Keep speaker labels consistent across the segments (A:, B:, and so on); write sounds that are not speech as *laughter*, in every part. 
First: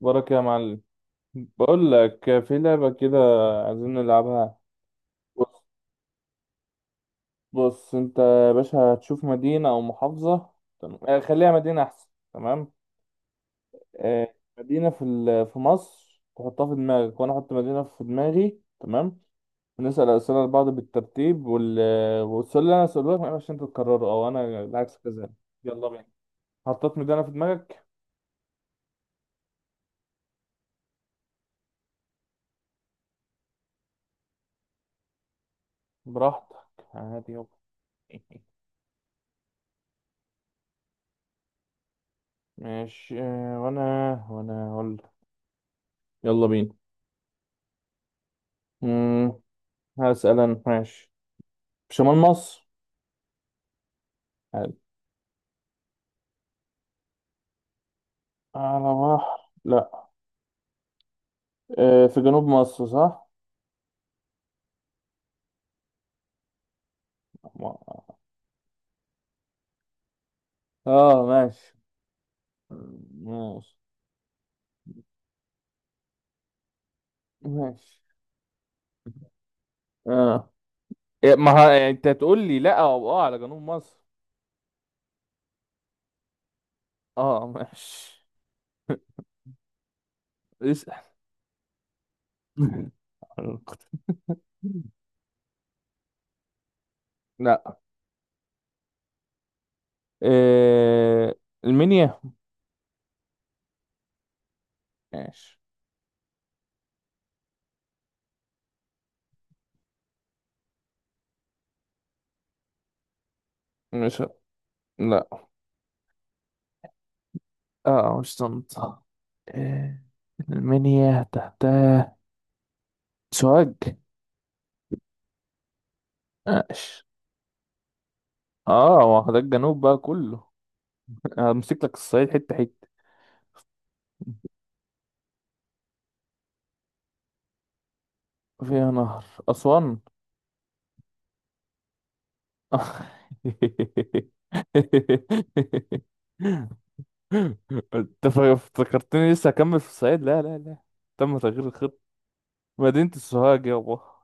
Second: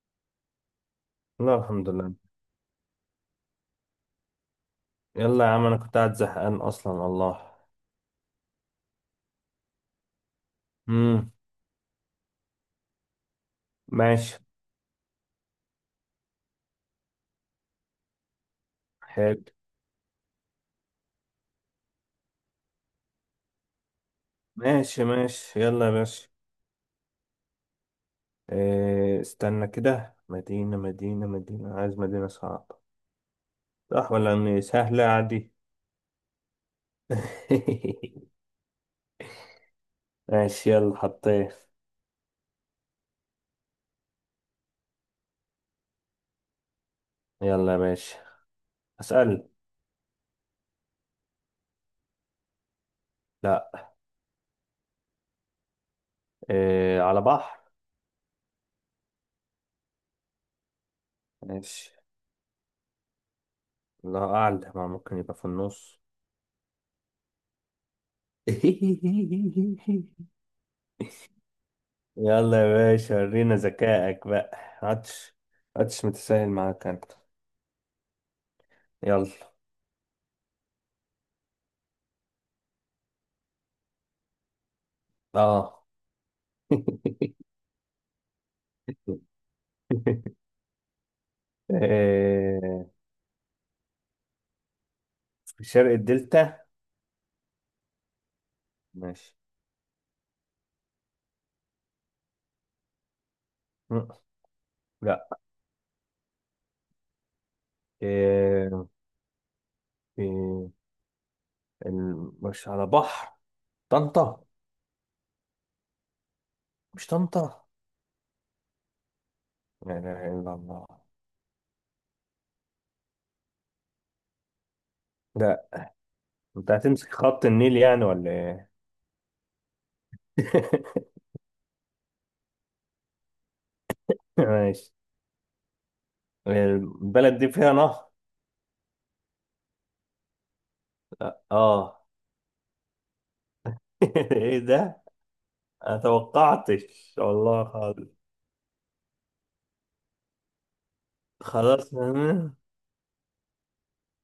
A: بركة يا معلم.
B: لا، الحمد
A: بقول
B: لله.
A: لك في لعبة كده، عايزين نلعبها.
B: يلا يا
A: بص،
B: عم، انا كنت قاعد زهقان اصلا الله.
A: بص انت يا باشا هتشوف مدينة او محافظة. تمام،
B: امم
A: خليها مدينة احسن. تمام.
B: ماشي.
A: مدينة في في مصر تحطها في دماغك وانا احط مدينة في دماغي. تمام.
B: حلو.
A: ونسأل اسئلة لبعض بالترتيب والسؤال اللي انا اسأله لك ما ينفعش انت تكرره او انا العكس
B: ماشي،
A: كذلك.
B: ماشي يلا
A: يلا
B: يا
A: بينا.
B: باشا.
A: حطيت مدينة في دماغك؟
B: إيه استنى كده، مدينة مدينة مدينة، عايز مدينة صعبة صح ولا اني سهلة عادي؟
A: براحتك، عادي، يلا.
B: *laughs*
A: *laughs*
B: ماشي يلا حطيت.
A: ماشي. وانا وانا هقول لك. يلا بينا.
B: يلا يا باشا
A: امم
B: اسأل.
A: هسأل أنا، ماشي. في شمال مصر؟
B: لا.
A: حلو.
B: إيه على بحر؟
A: على بحر؟ لا.
B: ماشي.
A: في جنوب مصر، صح؟
B: الله اعلم، ما ممكن يبقى في النص. *laughs*
A: اه، ماشي
B: يلا يا باشا ورينا
A: ماشي
B: ذكائك بقى عطش. عطش متساهل معاك انت.
A: ماشي.
B: يلا،
A: اه إيه، ما ها يعني انت تقول لي لا او اه على جنوب مصر.
B: اه. *laughs*
A: اه ماشي. اسأل.
B: إيه،
A: *laughs*
B: في شرق الدلتا.
A: لا.
B: ماشي.
A: آه، المنيا؟
B: م- لا.
A: ماشي.
B: إيه، في مش على بحر.
A: مش،
B: طنطا.
A: لا.
B: مش طنطا.
A: اه مش طنطا.
B: لا
A: آه،
B: اله الا الله.
A: المنيا تحتها، سوهاج.
B: لا، انت
A: ماشي.
B: هتمسك خط النيل يعني ولا ايه؟
A: اه ما هو ده الجنوب بقى كله.
B: *laughs*
A: *laughs* همسك لك الصعيد حتة حتة.
B: ماشي. البلد دي فيها نهر.
A: فيها نهر، أسوان؟
B: لا. اه. *laughs*
A: *laughs*
B: ايه ده؟ انا توقعتش والله خالص.
A: انت افتكرتني لسه هكمل في الصعيد. لا لا لا، تم تغيير
B: خلاص
A: الخطة.
B: فاهمة.
A: مدينة السوهاج يابا.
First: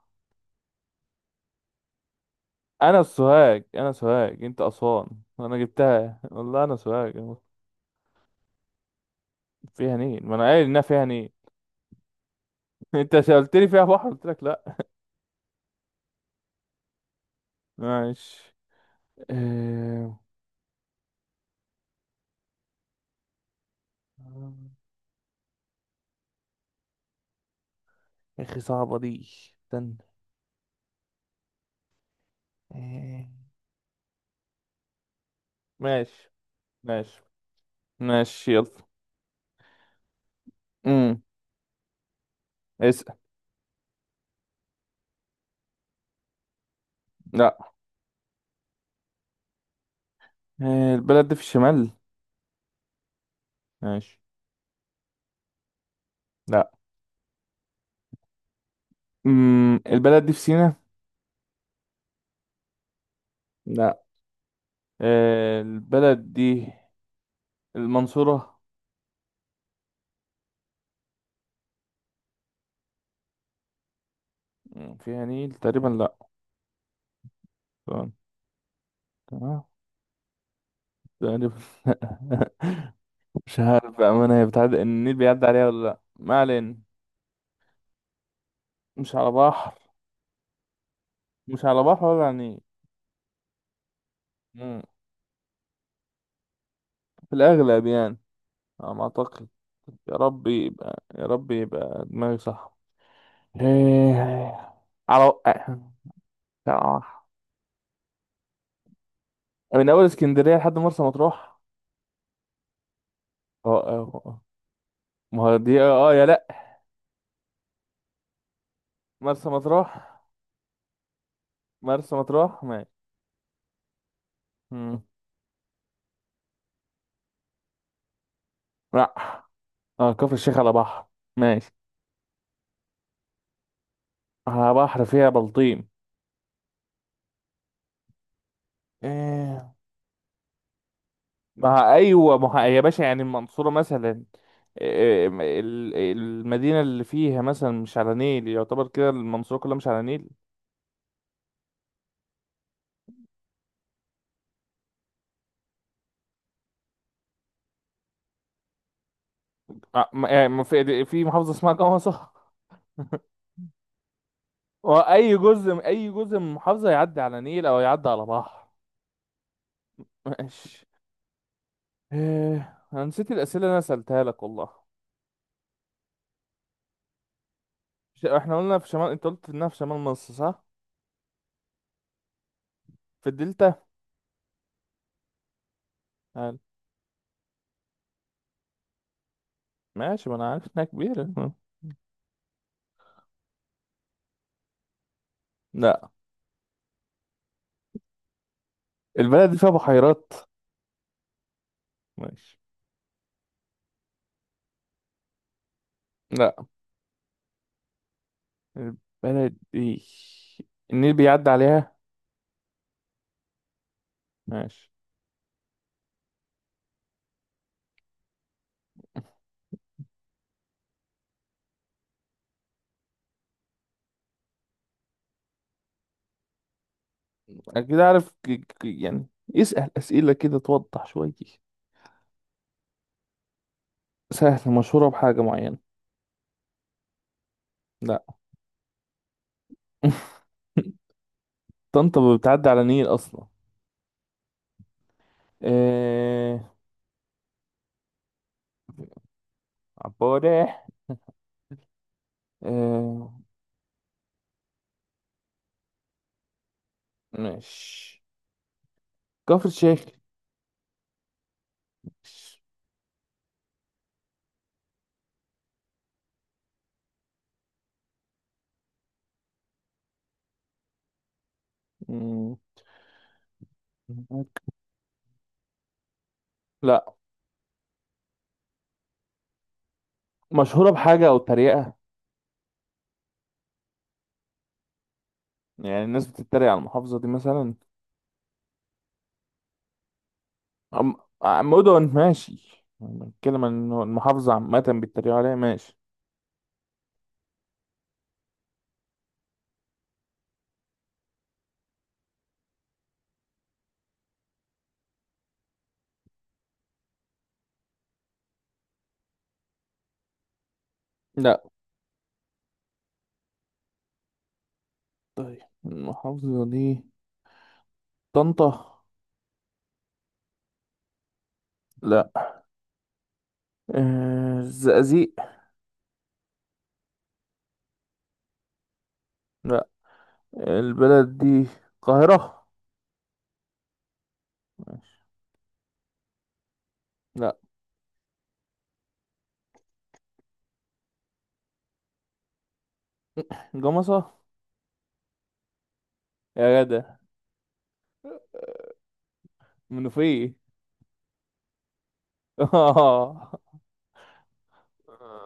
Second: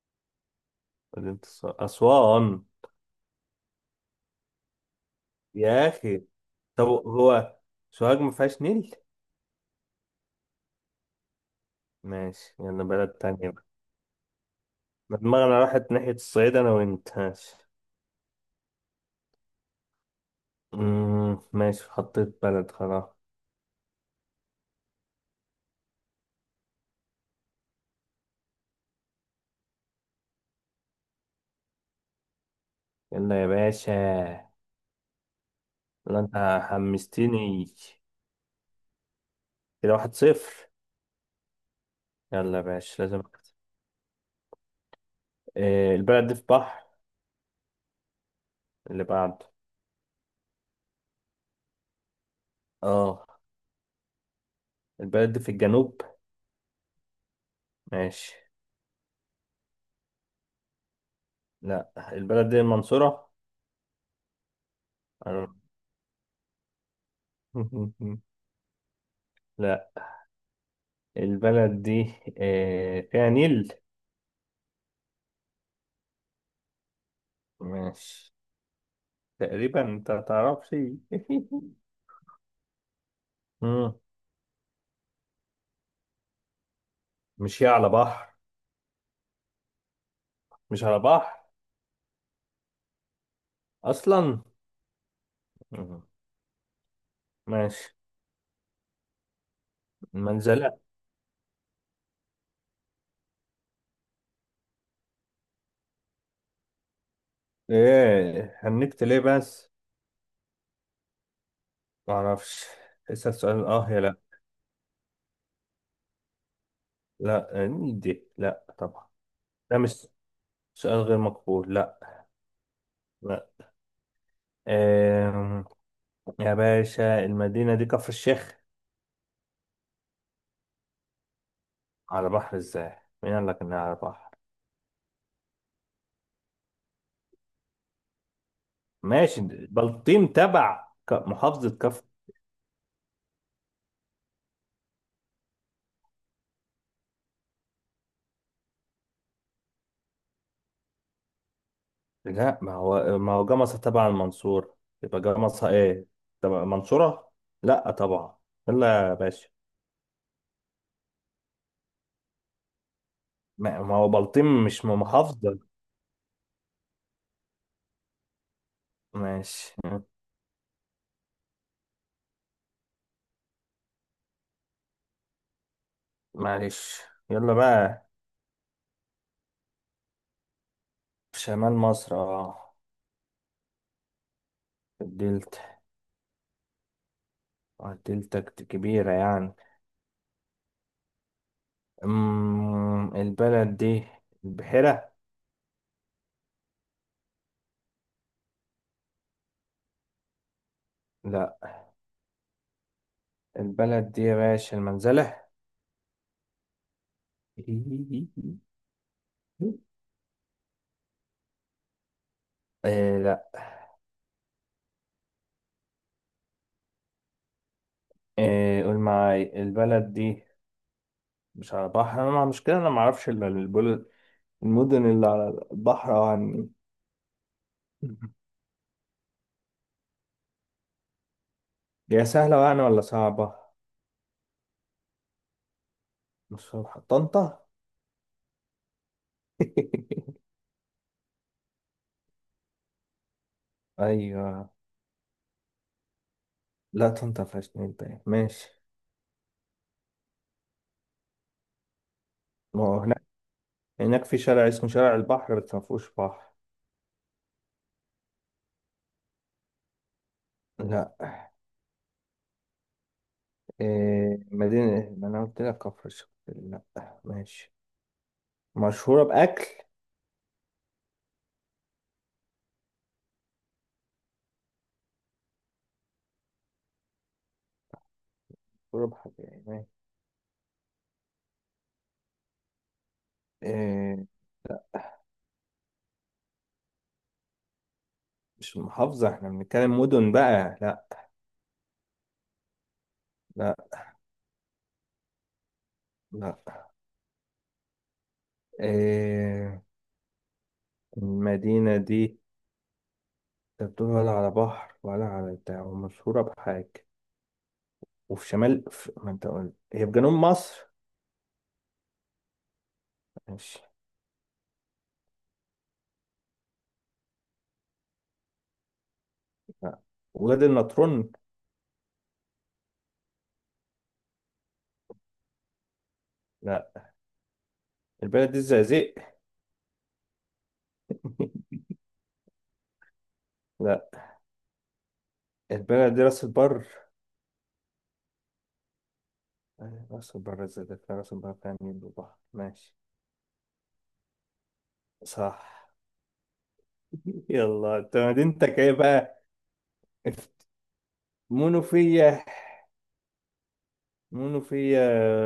B: مدينة أسوان.
A: انا السوهاج، انا سوهاج. انت أسوان. انا
B: يا
A: جبتها
B: أخي،
A: والله، انا
B: طب
A: سوهاج يابا.
B: هو سوهاج ما فيهاش نيل؟
A: فيها نيل، ما انا قايل انها فيها نيل.
B: ماشي يلا
A: *laughs*
B: بلد
A: انت
B: تانية بقى.
A: سألتني فيها بحر، قلت لك لا.
B: ما دماغنا راحت ناحية الصعيد أنا وأنت. ماشي.
A: ماشي. آه،
B: ماشي حطيت بلد خلاص.
A: يا اخي صعبة دي، استنى. آه،
B: يلا يا باشا. يلا
A: ماشي.
B: أنت
A: ماشي
B: حمستني.
A: ماشي يلا.
B: كده 1-0.
A: امم
B: يلا يا باشا
A: اسأل.
B: لازم أكسب. إيه البلد دي في بحر؟
A: لا.
B: اللي بعده.
A: البلد دي في الشمال.
B: اه.
A: ماشي.
B: البلد دي في الجنوب.
A: لا.
B: ماشي.
A: البلد دي في سيناء؟
B: لا، البلد دي المنصورة.
A: لا.
B: أنا-
A: البلد دي
B: *laughs*
A: المنصورة؟
B: لا. البلد دي فيها نيل.
A: مم، فيها نيل تقريبا، لا. تمام.
B: ماشي.
A: تمام.
B: تقريبا؟ انت متعرفش؟
A: تقريبا. *laughs* لا. مش
B: *laughs* مم.
A: عارف بأمانة، هي بتعدي النيل بيعدي عليها ولا لا، ما علينا.
B: مش هي على بحر؟
A: مش على بحر.
B: مش على بحر
A: مش على بحر ولا على نيل.
B: اصلا.
A: مم.
B: مم.
A: في الأغلب
B: ماشي.
A: يعني، على ما أعتقد. يا رب
B: المنزلة.
A: يبقى، يا رب يبقى دماغي صح. إيه، على، آه،
B: ايه هنكت ليه بس؟
A: من اول اسكندريه لحد مرسى مطروح.
B: معرفش. اسأل سؤال اه
A: اه
B: يا لا.
A: اه آه. ما هو دي اه يا لا.
B: لا، مين دي؟ لا طبعا.
A: مرسى
B: ده مش
A: مطروح.
B: سؤال غير مقبول. لا.
A: مرسى مطروح ماشي.
B: لا.
A: مم.
B: آم، يا باشا المدينة دي كفر الشيخ.
A: لا. اه كفر الشيخ على بحر. ماشي.
B: على بحر؟ ازاي؟ مين قال لك انها على بحر؟
A: على بحر، فيها بلطيم.
B: ماشي.
A: إيه.
B: بلطيم تبع محافظة
A: ما
B: كفر.
A: ايوه ما ه- يا باشا يعني المنصوره مثلا، إيه، المدينه اللي فيها مثلا مش على نيل، يعتبر كده المنصوره كلها مش على نيل؟
B: لا، ما هو جمصة تبع المنصورة يبقى جمصة. ايه تبع المنصورة؟ لا طبعا. لا يا باشا.
A: يعني ما في في محافظه اسمها جمصة؟
B: ما هو بلطيم مش من
A: واي
B: محافظة.
A: جزء، اي جزء من المحافظه يعدي على نيل او يعدي على بحر.
B: ماشي.
A: *laughs* ماشي. إيه، انا نسيت الاسئله اللي انا سالتها لك والله.
B: معلش، يلا بقى.
A: احنا قلنا في شمال، انت قلت انها في شمال مصر، صح؟
B: في شمال مصر، اه.
A: في الدلتا.
B: في الدلتا.
A: قال،
B: الدلتا كبيرة يعني.
A: ماشي، ما انا عارف انها كبيره. *laughs*
B: البلد دي البحيرة.
A: لا. البلد دي فيها بحيرات؟
B: لا.
A: ماشي.
B: البلد دي يا باشا المنزلة.
A: لا.
B: *laughs*
A: البلد دي النيل بيعدي عليها.
B: آه، لا.
A: ماشي.
B: إيه قول معاي، البلد دي مش على بحر؟ انا مع مشكلة، انا ما اعرفش إلا البلد، المدن اللي على البحر، او عني.
A: أنا كده عارف
B: *laughs*
A: يعني اسأل اسئله كده توضح شويه.
B: هي سهلة يعني ولا صعبة؟
A: سهل؟ مشهوره بحاجه معينه؟
B: مش فاهم. طنطا.
A: لا.
B: *laughs*
A: *laughs* طنطا بتعدي على نيل اصلا؟
B: ايوه.
A: آه.
B: لا، طنطا فيهاش نيل باين. ماشي.
A: عبارة.
B: ما هو هناك،
A: آه
B: هناك في شارع اسمه شارع البحر بس ما فيهوش بحر.
A: ماشي. كفر الشيخ؟
B: لا. إيه مدينة؟ ما انا قلت لك كفر الشيخ لا. ماشي. مشهورة بأكل؟
A: مم. لا.
B: مشهورة بحاجة يعني.
A: مشهورة بحاجة أو تريقة؟
B: إيه،
A: يعني الناس بتتريق على المحافظة دي مثلا.
B: مش محافظة، احنا بنتكلم مدن بقى. لا.
A: عم... عم مدن ماشي، بتكلم عن
B: لا.
A: إنه المحافظة عامة بيتريقوا عليها. ماشي.
B: لا. إيه المدينة دي؟ انت بتقول ولا على بحر ولا على بتاع، ومشهورة بحاجة. وفي شمال في... ما انت قلت هي في جنوب مصر.
A: لا،
B: ماشي.
A: طيب المحافظة دي طنطا؟
B: لا. وادي النطرون.
A: لا. الزقازيق؟
B: لا. البلد دي الزقازيق.
A: لا. البلد دي القاهرة؟
B: *laughs* لا.
A: ماشي.
B: البلد دي راس البر.
A: لا.
B: أيوة، راس البر. الزقازيق فيها راس البر، فيها نيل وبحر. ماشي.
A: جمصة.
B: صح.
A: يا جدع.
B: *laughs* يلا، انت مدينتك ايه بقى؟
A: منوفية.
B: منوفية.
A: *laughs*
B: منوفية.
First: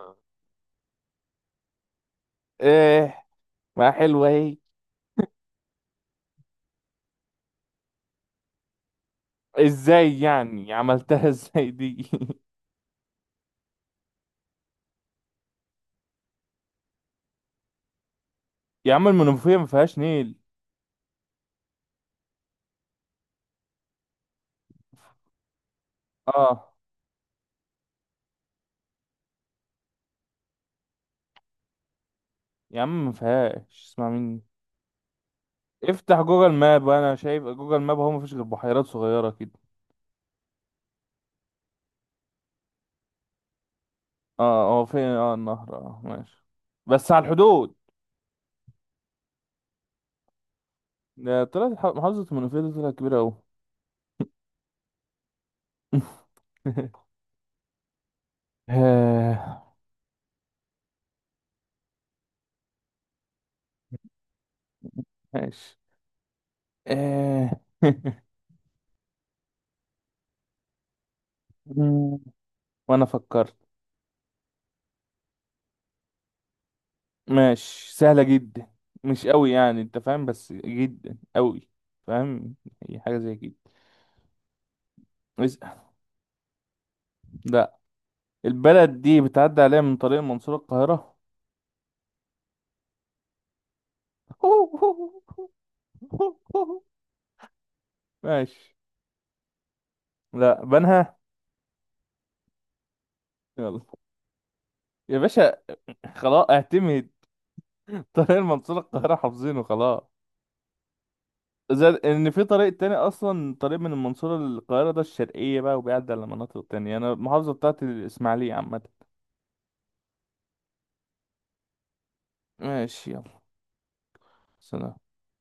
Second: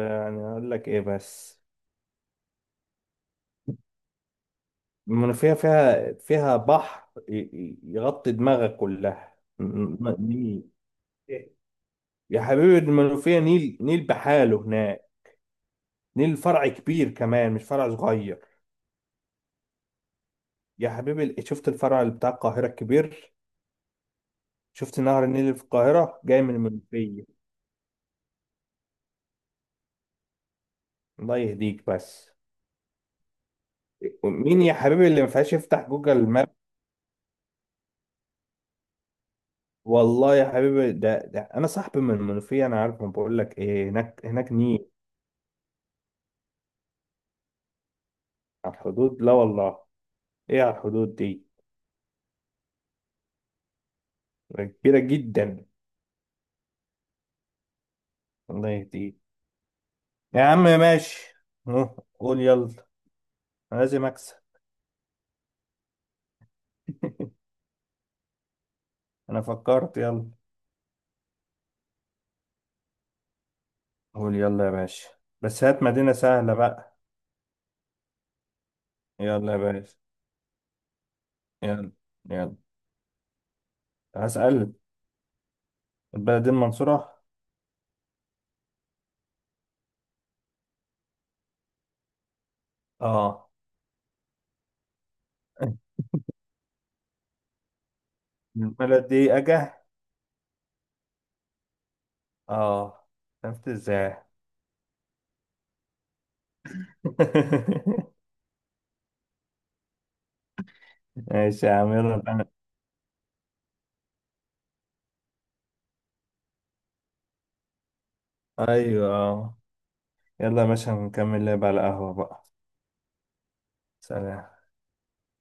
B: يعني اقول لك ايه بس؟
A: ايه، ما حلوة اهي.
B: المنوفية فيها بحر يغطي دماغك كلها.
A: ازاي
B: نيل.
A: يعني، عملتها ازاي دي؟
B: يا حبيبي، المنوفية نيل، نيل بحاله هناك. نيل فرع كبير كمان، مش فرع صغير.
A: *laughs* يا عم المنوفية ما فيهاش نيل.
B: يا حبيبي، شفت الفرع اللي بتاع القاهرة الكبير؟ شفت نهر النيل اللي في القاهرة جاي من
A: اه.
B: المنوفية. الله يهديك بس.
A: يا عم ما فيهاش، اسمع مني.
B: مين يا حبيبي اللي ما فيهاش؟ يفتح
A: افتح
B: جوجل ماب.
A: جوجل ماب، انا شايف جوجل ماب هو ما فيش غير بحيرات صغيرة كده.
B: والله يا حبيبي ده انا صاحبي من المنوفية، انا عارف. ما بقول لك، ايه، هناك،
A: اه
B: هناك
A: اه، هو
B: نيل.
A: فين اه النهر، اه ماشي، بس على الحدود.
B: على الحدود، لا والله. ايه على الحدود دي؟
A: ده طلعت محافظة المنوفية دي طلعت كبيرة اوي.
B: كبيرة جدا.
A: *laughs*
B: الله يهديه.
A: آه،
B: يا عم ماشي. نو. قول يلا. أنا لازم أكسب.
A: ماشي. آه. *laughs*
B: أنا فكرت، يلا
A: وانا افكر.
B: قول يلا يا باشا، بس هات مدينة سهلة بقى.
A: ماشي، سهلة جدا، مش قوي
B: يلا يا
A: يعني،
B: باشا.
A: انت فاهم، بس جدا قوي.
B: يلا.
A: فاهم،
B: يلا.
A: هي حاجة زي كده.
B: هسأل.
A: اسأل.
B: البلد دي المنصورة؟
A: لا. البلد دي بتعدي عليها من طريق المنصورة القاهرة.
B: اه.
A: *laughs*
B: *laughs*
A: ماشي.
B: البلد دي أجا.
A: لا، بنها.
B: اه، عرفت
A: يلا
B: ازاي؟
A: يا باشا، خلاص اعتمد. *laughs*
B: *laughs*
A: طريق المنصورة القاهرة حافظينه خلاص.
B: ماشي يا
A: زي
B: عم، يلا
A: ان في
B: بقى.
A: طريق تاني اصلا، طريق من المنصورة للقاهرة ده الشرقية بقى، وبيعدي على مناطق تانية. انا المحافظة بتاعتي الاسماعيلية عامة.
B: أيوه، آه. يلا يا باشا نكمل لعب على القهوة بقى.
A: ماشي يلا.
B: سلام.
A: سلام.